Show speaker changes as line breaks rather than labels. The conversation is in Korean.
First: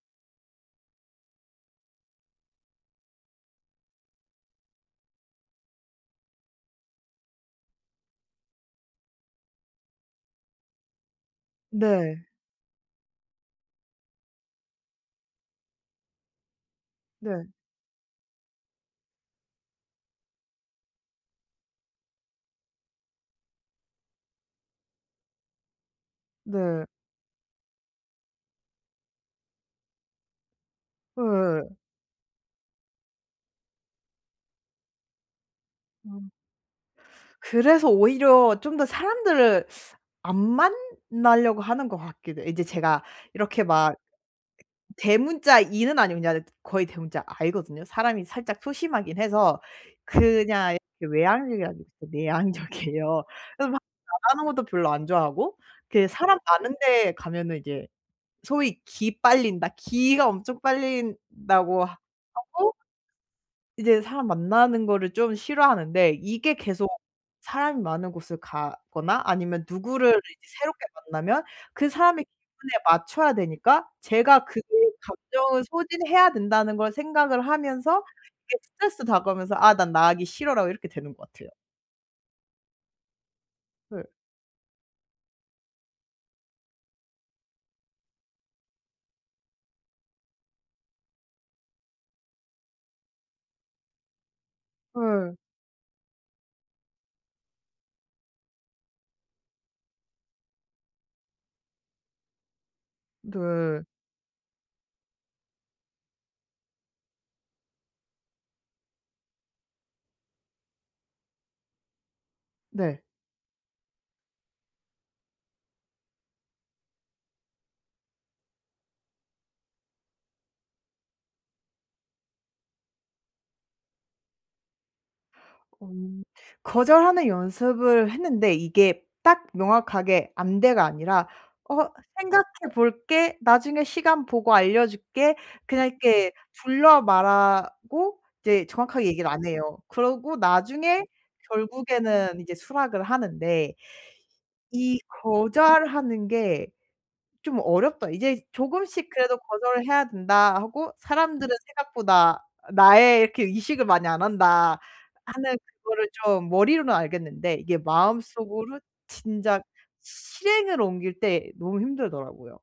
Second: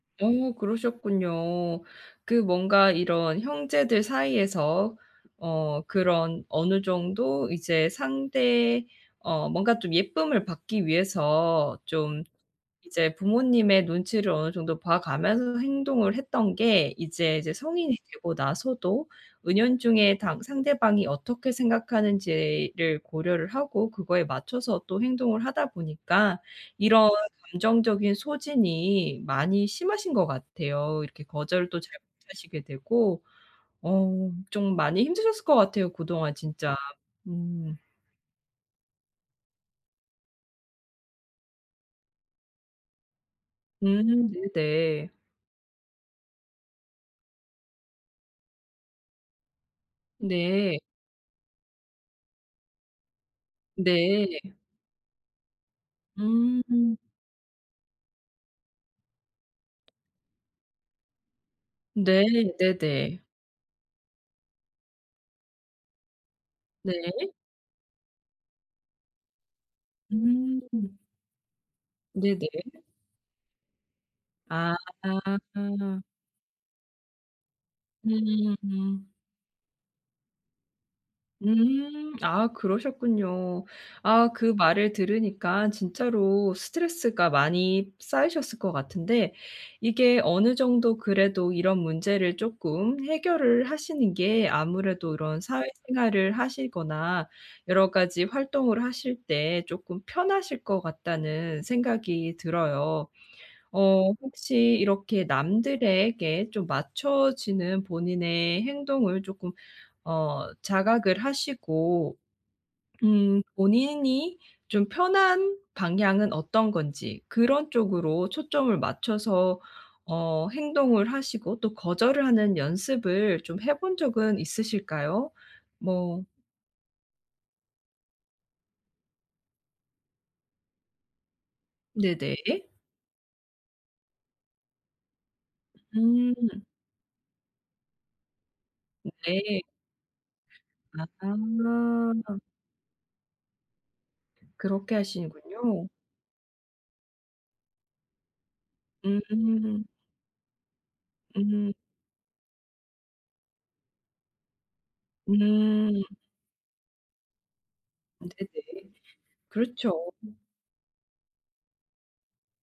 어 그러셨군요. 그 뭔가 이런 형제들 사이에서 어 그런 어느 정도 이제 상대 어 뭔가 좀 예쁨을 받기 위해서
네.
좀 이제 부모님의 눈치를 어느 정도 봐 가면서 행동을 했던 게 이제
네.
이제 성인이 되고 나서도 은연중에 당 상대방이 어떻게 생각하는지를 고려를 하고 그거에 맞춰서 또 행동을 하다 보니까
네.
이런 감정적인 소진이 많이 심하신 것 같아요. 이렇게
예예예.
거절도 잘 못 하시게 되고. 어 좀 많이 힘드셨을 것 같아요.
아.
그동안 진짜. 음.
그래서 오히려 좀 더 사람들을 안 만나려고 하는 것 같기도 이제 제가 이렇게 막
음. 네네.
대문자 E는 아니고 그냥 거의 대문자 I거든요. 사람이 살짝 소심하긴 해서 그냥
네.
이렇게 외향형이 아니고 내향적이에요. 그래서 막
네.
말하는 것도 별로 안 좋아하고 그 사람 많은
음.
데 가면은 이제 소위 "기 빨린다. 기가 엄청 빨린다."고 하
네.
하고
네네.
이제 사람 만나는 거를 좀 싫어하는데 이게 계속
네.
사람이 많은 곳을 가거나 아니면 누구를 이제 새롭게
음.
만나면 그 사람의
네네.
기분에 맞춰야 되니까 제가 그
아.
감정을 소진해야 된다는 걸 생각을 하면서 이게 스트레스로
음음.
다가오면서 '아 난 나가기 싫어'라고 이렇게 되는 것 같아요.
음. 아 그러셨군요.
네.
아 그 말을 들으니까 진짜로 스트레스가 많이 쌓이셨을 것 같은데 이게 어느 정도 그래도 이런 문제를 조금 해결을 하시는 게 아무래도
예.
이런 사회생활을 하시거나 여러가지 활동을 하실 때 조금 편하실 것 같다는 생각이 들어요.
네.
어 혹시 이렇게 남들에게 좀 맞춰지는 본인의 행동을 조금 어 자각을 하시고
네.
음 본인이 좀 편한 방향은 어떤 건지 그런 쪽으로 초점을 맞춰서 어 행동을 하시고 또 거절을 하는 연습을 좀 해 본 적은 있으실까요?
음
뭐
거절하는 연습을 했는데 이게 딱 명확하게 "안돼"가 아니라 "어 생각해
네네.
볼게. 나중에 시간 보고 알려줄게." 그냥 이렇게
음.
둘러 말하고 이제 정확하게
음
얘기를 안
네.
해요. 그러고 나중에
아하.
결국에는 이제 수락을 하는데.
그렇게
'이
하시는군요.
거절하는 게 좀 어렵다. 이제 조금씩 그래도
음.
거절을 해야 된다' 하고 '사람들은
음.
생각보다 나에 이렇게 의식을 많이 안 한다' 하는
음.
그거를 좀 머리로는 알겠는데 이게 마음속으로
네네.
진작
그렇죠.
시 실행으로 옮길 때 너무 힘들더라고요.